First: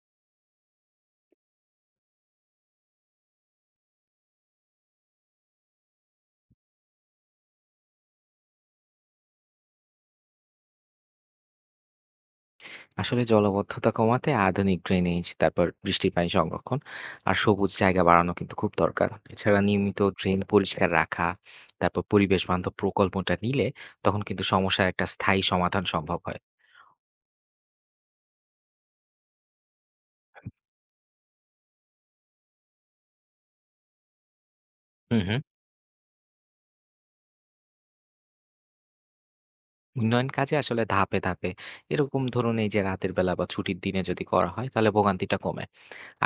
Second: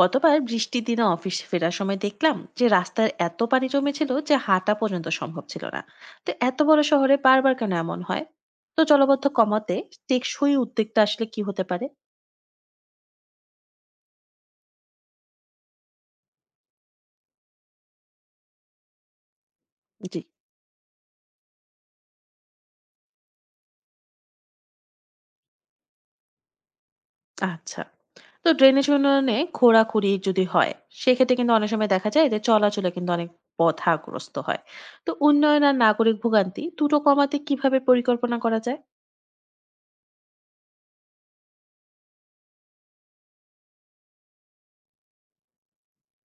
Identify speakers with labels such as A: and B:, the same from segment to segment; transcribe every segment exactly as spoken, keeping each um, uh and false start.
A: গতবার বৃষ্টির দিনে অফিস ফেরার সময় দেখলাম যে রাস্তার এত পানি জমেছিল যে হাঁটা পর্যন্ত সম্ভব ছিল না। তো এত বড় শহরে বারবার কেন এমন হয়? তো জলবদ্ধ কমাতে টেকসই উদ্যোগটা আসলে কি হতে পারে?
B: আসলে জলাবদ্ধতা কমাতে আধুনিক ড্রেনেজ, তারপর বৃষ্টির পানি সংরক্ষণ আর সবুজ জায়গা বাড়ানো কিন্তু খুব দরকার। এছাড়া নিয়মিত
A: জি।
B: ড্রেন পরিষ্কার রাখা, তারপর পরিবেশ বান্ধব প্রকল্পটা নিলে তখন কিন্তু সমস্যার একটা স্থায়ী সমাধান সম্ভব হয়।
A: আচ্ছা। তো ড্রেনেজ উন্নয়নে খোঁড়াখুড়ি যদি হয়, সেক্ষেত্রে কিন্তু অনেক সময় দেখা যায় যে চলাচলে কিন্তু অনেক বাধাগ্রস্ত হয়। তো
B: হুম, হুম।
A: উন্নয়ন আর নাগরিক ভোগান্তি দুটো কমাতে কিভাবে পরিকল্পনা করা যায়?
B: উন্নয়ন কাজে আসলে ধাপে, ধাপে এরকম ধরুন এই যে রাতের বেলা বা ছুটির দিনে যদি করা হয় তাহলে ভোগান্তিটা কমে।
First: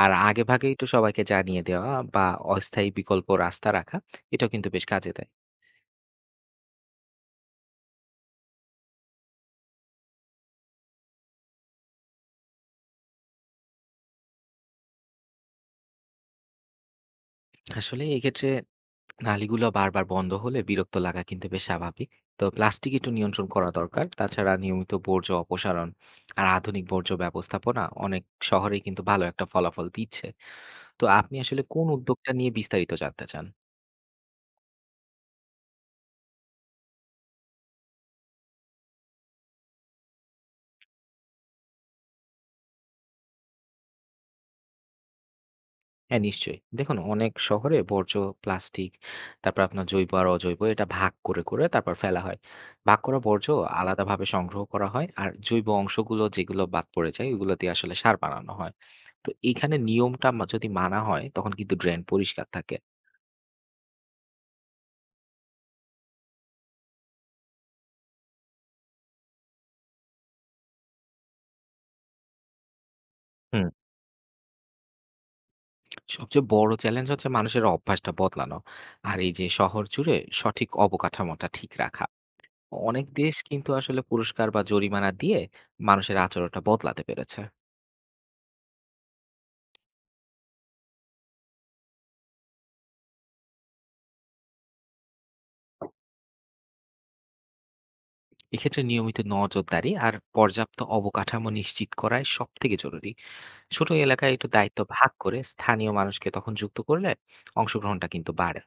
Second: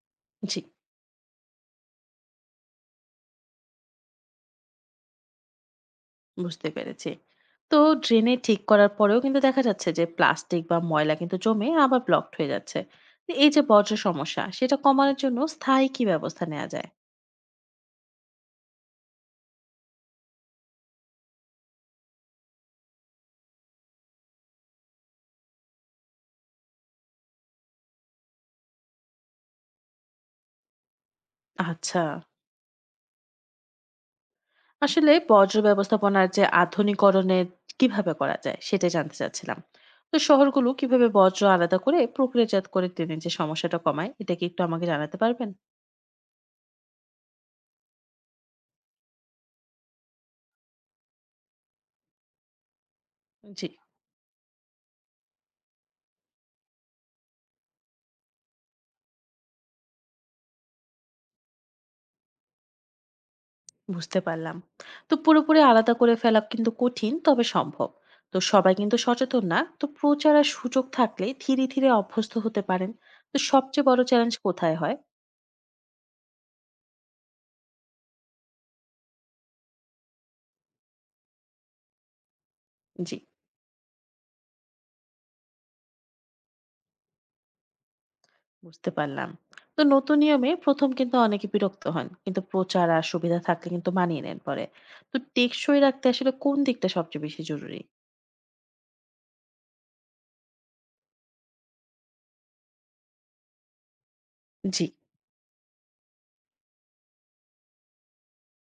B: আর
A: জি,
B: আগেভাগেই তো সবাইকে জানিয়ে দেওয়া বা অস্থায়ী বিকল্প রাস্তা রাখা এটাও কিন্তু বেশ কাজে দেয়।
A: বুঝতে পেরেছি। তো ড্রেনে ঠিক করার পরেও কিন্তু দেখা যাচ্ছে যে প্লাস্টিক বা ময়লা কিন্তু জমে আবার ব্লকড হয়ে যাচ্ছে। তো এই যে বর্জ্য সমস্যা, সেটা কমানোর জন্য স্থায়ী কি ব্যবস্থা নেওয়া যায়?
B: আসলে এক্ষেত্রে নালীগুলো বারবার বন্ধ হলে বিরক্ত লাগা কিন্তু বেশ স্বাভাবিক। তো প্লাস্টিক একটু নিয়ন্ত্রণ করা দরকার, তাছাড়া নিয়মিত বর্জ্য অপসারণ আর আধুনিক বর্জ্য ব্যবস্থাপনা অনেক শহরেই কিন্তু ভালো একটা ফলাফল দিচ্ছে। তো আপনি আসলে কোন
A: আচ্ছা,
B: উদ্যোগটা নিয়ে বিস্তারিত জানতে চান?
A: আসলে বর্জ্য ব্যবস্থাপনার যে আধুনিকরণের কিভাবে করা যায় সেটা জানতে চাচ্ছিলাম। তো শহরগুলো কিভাবে বর্জ্য আলাদা করে প্রক্রিয়াজাত করে ট্রেনের যে সমস্যাটা কমায়, এটা কি একটু আমাকে জানাতে পারবেন?
B: হ্যাঁ, নিশ্চয়ই। দেখুন অনেক শহরে বর্জ্য, প্লাস্টিক, তারপর আপনার জৈব আর অজৈব এটা ভাগ করে, করে তারপর ফেলা হয়। ভাগ করা বর্জ্য
A: জি,
B: আলাদাভাবে সংগ্রহ করা হয়। আর জৈব অংশগুলো যেগুলো বাদ পড়ে যায় ওগুলো দিয়ে আসলে সার বানানো হয়। তো এইখানে নিয়মটা মা যদি মানা হয় তখন কিন্তু ড্রেন পরিষ্কার থাকে।
A: বুঝতে পারলাম। তো পুরোপুরি আলাদা করে ফেলা কিন্তু কঠিন, তবে সম্ভব। তো সবাই কিন্তু সচেতন না, তো প্রচার আর সুযোগ থাকলে ধীরে ধীরে অভ্যস্ত হতে পারেন। তো
B: হুম।
A: সবচেয়ে বড় চ্যালেঞ্জ কোথায় হয়?
B: সবচেয়ে বড় চ্যালেঞ্জ হচ্ছে মানুষের অভ্যাসটা বদলানো। আর এই যে শহর জুড়ে সঠিক অবকাঠামোটা ঠিক রাখা। অনেক
A: জি,
B: দেশ কিন্তু আসলে পুরস্কার বা জরিমানা দিয়ে মানুষের আচরণটা বদলাতে পেরেছে।
A: বুঝতে পারলাম। তো নতুন নিয়মে প্রথম কিন্তু অনেকে বিরক্ত হন, কিন্তু প্রচার আর সুবিধা থাকলে কিন্তু মানিয়ে নেন পরে। তো টেকসই রাখতে আসলে কোন দিকটা সবচেয়ে বেশি জরুরি?
B: এক্ষেত্রে নিয়মিত নজরদারি আর পর্যাপ্ত অবকাঠামো নিশ্চিত করাই সব থেকে জরুরি। ছোট এলাকায় একটু দায়িত্ব
A: জি,
B: ভাগ করে স্থানীয় মানুষকে তখন যুক্ত করলে অংশগ্রহণটা কিন্তু বাড়ে।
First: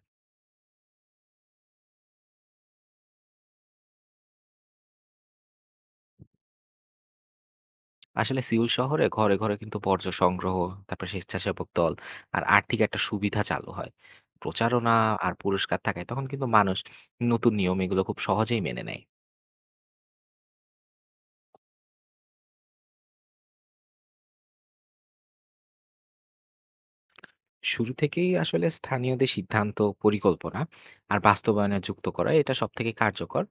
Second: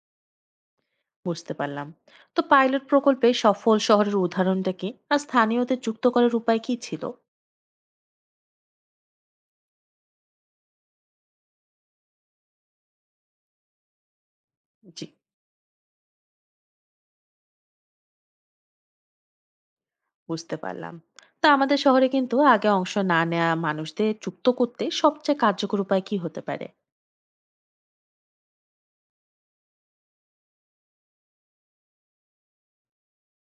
A: বুঝতে পারলাম। তো পাইলট প্রকল্পে সফল শহরের উদাহরণটা কি, আর স্থানীয়দের যুক্ত করার উপায় কি ছিল?
B: আসলে সিউল শহরে ঘরে ঘরে কিন্তু বর্জ্য সংগ্রহ, তারপর স্বেচ্ছাসেবক দল আর আর্থিক একটা সুবিধা চালু হয়। প্রচারণা
A: জি,
B: আর পুরস্কার থাকায় তখন কিন্তু মানুষ নতুন নিয়ম এগুলো খুব সহজেই মেনে নেয়।
A: বুঝতে পারলাম। তা আমাদের শহরে কিন্তু আগে অংশ না নেওয়া মানুষদের যুক্ত করতে সবচেয়ে কার্যকর উপায় কি হতে পারে?
B: শুরু থেকেই আসলে স্থানীয়দের সিদ্ধান্ত, পরিকল্পনা আর বাস্তবায়নে যুক্ত করা এটা সবথেকে কার্যকর।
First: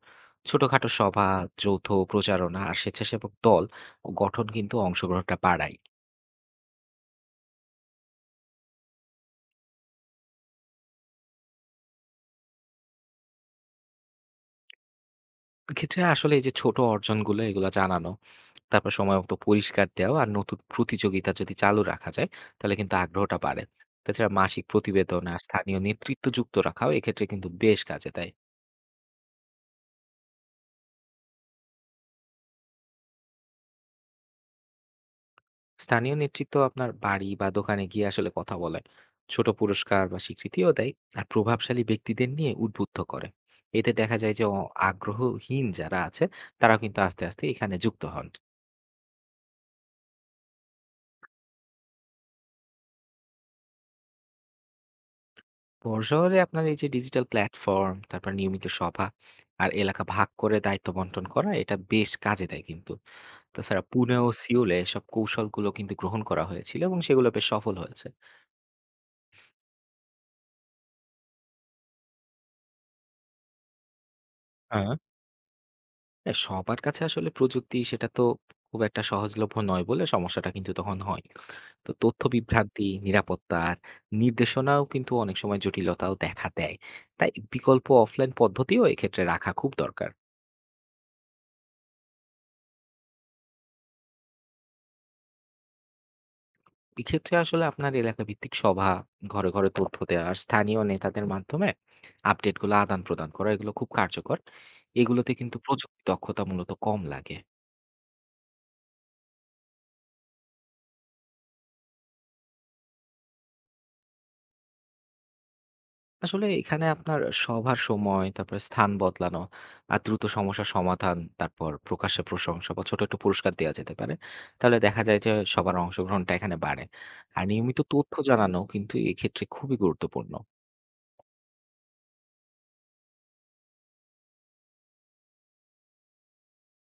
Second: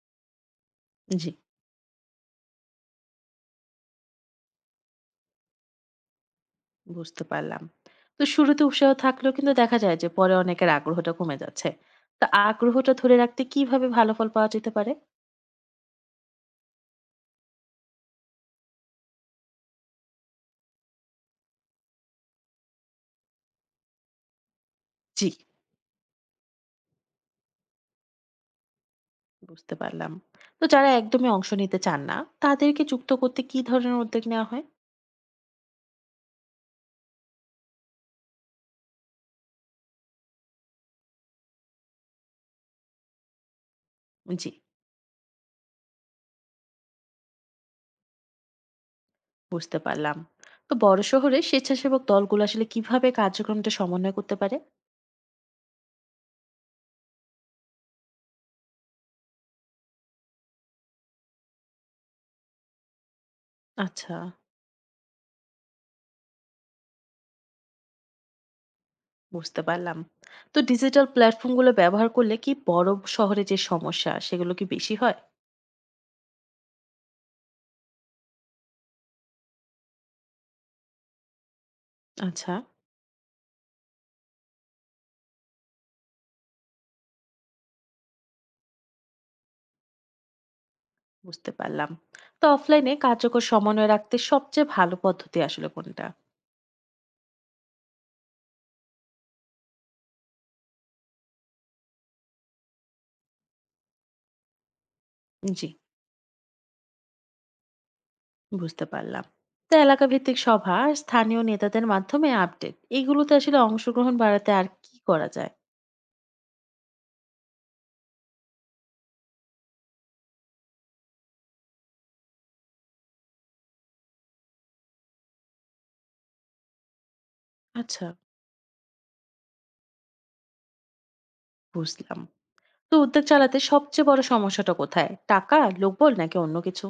B: ছোটখাটো সভা,
A: জি,
B: আচ্ছা। যৌথ প্রচারণা আর স্বেচ্ছাসেবক দল গঠন কিন্তু অংশগ্রহণটা বাড়ায়।
A: বুঝতে পারলাম। তো শুরুতে উৎসাহ থাকলেও কিন্তু দেখা যায় যে পরে অনেকের আগ্রহটা কমে যাচ্ছে। তা আগ্রহটা ধরে রাখতে কিভাবে ভালো ফল পাওয়া যেতে পারে?
B: এক্ষেত্রে আসলে এই যে ছোট অর্জনগুলো এগুলো জানানো, তারপর সময়মতো পরিষ্কার দেওয়া আর নতুন প্রতিযোগিতা যদি চালু রাখা যায় তাহলে কিন্তু আগ্রহটা বাড়ে। তাছাড়া মাসিক প্রতিবেদন
A: জি,
B: আর স্থানীয় নেতৃত্ব যুক্ত রাখাও এক্ষেত্রে কিন্তু বেশ কাজে দেয়।
A: বুঝতে পারলাম। তো যারা একদমই অংশ নিতে চান না, তাদেরকে যুক্ত করতে কি ধরনের উদ্যোগ নেওয়া হয়?
B: স্থানীয় নেতৃত্ব আপনার বাড়ি বা দোকানে গিয়ে আসলে কথা বলে, ছোট পুরস্কার বা স্বীকৃতিও দেয় আর প্রভাবশালী ব্যক্তিদের নিয়ে উদ্বুদ্ধ করে। এতে দেখা যায় যে
A: জি,
B: অ- আগ্রহহীন যারা আছে তারা কিন্তু আস্তে আস্তে এখানে যুক্ত হন।
A: বুঝতে পারলাম। তো বড় শহরে স্বেচ্ছাসেবক দলগুলো আসলে কিভাবে কার্যক্রমটা সমন্বয় করতে পারে?
B: বড় শহরে আপনার এই যে ডিজিটাল প্ল্যাটফর্ম, তারপর নিয়মিত সভা আর এলাকা ভাগ করে দায়িত্ব বন্টন করা এটা বেশ কাজে দেয় কিন্তু। তাছাড়া
A: আচ্ছা,
B: পুনে ও সিওলে সব কৌশলগুলো কিন্তু গ্রহণ করা হয়েছিল এবং সেগুলো বেশ সফল হয়েছে।
A: বুঝতে পারলাম। তো ডিজিটাল প্ল্যাটফর্ম গুলো ব্যবহার করলে কি বড় শহরে যে সমস্যা সেগুলো কি বেশি
B: হ্যাঁ,
A: হয়?
B: হ্যাঁ, সবার কাছে আসলে প্রযুক্তি সেটা তো খুব একটা সহজলভ্য নয় বলে সমস্যাটা কিন্তু তখন হয়। তো তথ্য
A: আচ্ছা,
B: বিভ্রান্তি, নিরাপত্তা আর নির্দেশনাও কিন্তু অনেক সময় জটিলতাও দেখা দেয়। তাই বিকল্প অফলাইন পদ্ধতিও এক্ষেত্রে রাখা খুব দরকার।
A: বুঝতে পারলাম। তো অফলাইনে কার্যকর সমন্বয় রাখতে সবচেয়ে ভালো পদ্ধতি আসলে কোনটা?
B: এক্ষেত্রে আসলে আপনার এলাকা ভিত্তিক সভা, ঘরে, ঘরে তথ্য দেওয়া আর স্থানীয় নেতাদের মাধ্যমে আপডেটগুলো আদান-প্রদান করা এগুলো খুব কার্যকর। এগুলোতে কিন্তু
A: জি,
B: প্রযুক্তি দক্ষতা মূলত কম লাগে।
A: বুঝতে পারলাম। তো এলাকা ভিত্তিক সভা আর স্থানীয় নেতাদের মাধ্যমে আপডেট, এগুলোতে আসলে অংশগ্রহণ বাড়াতে আর কি করা যায়?
B: আসলে এখানে আপনার সভার সময়, তারপরে স্থান বদলানো, আর দ্রুত সমস্যার সমাধান, তারপর প্রকাশ্যে প্রশংসা বা ছোট একটু পুরস্কার দেয়া যেতে পারে। তাহলে দেখা যায় যে সবার অংশগ্রহণটা এখানে বাড়ে। আর নিয়মিত
A: আচ্ছা,
B: তথ্য জানানো কিন্তু এক্ষেত্রে খুবই গুরুত্বপূর্ণ।
A: বুঝলাম। তো উদ্যোগ চালাতে সবচেয়ে বড় সমস্যাটা কোথায়? টাকা, লোকবল নাকি অন্য কিছু?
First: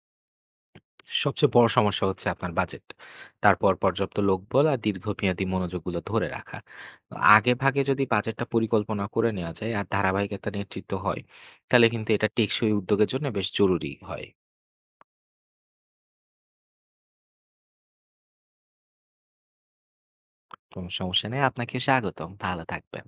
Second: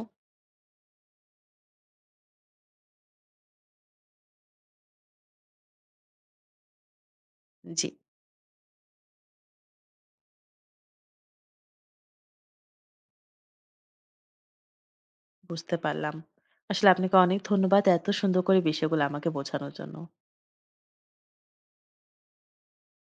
B: সবচেয়ে বড় সমস্যা হচ্ছে আপনার বাজেট। তারপর পর্যাপ্ত লোকবল আর দীর্ঘমেয়াদী মনোযোগগুলো ধরে রাখা। আগেভাগে
A: জি,
B: যদি বাজেটটা পরিকল্পনা করে নেওয়া যায় আর ধারাবাহিক একটা নেতৃত্ব হয়, তাহলে কিন্তু এটা টেকসই উদ্যোগের জন্য বেশ জরুরি হয়।
A: বুঝতে পারলাম। আসলে আপনাকে অনেক ধন্যবাদ এত সুন্দর করে বিষয়গুলো আমাকে বোঝানোর জন্য।
B: কোনো সমস্যা নেই। আপনাকে স্বাগতম। ভালো থাকবেন।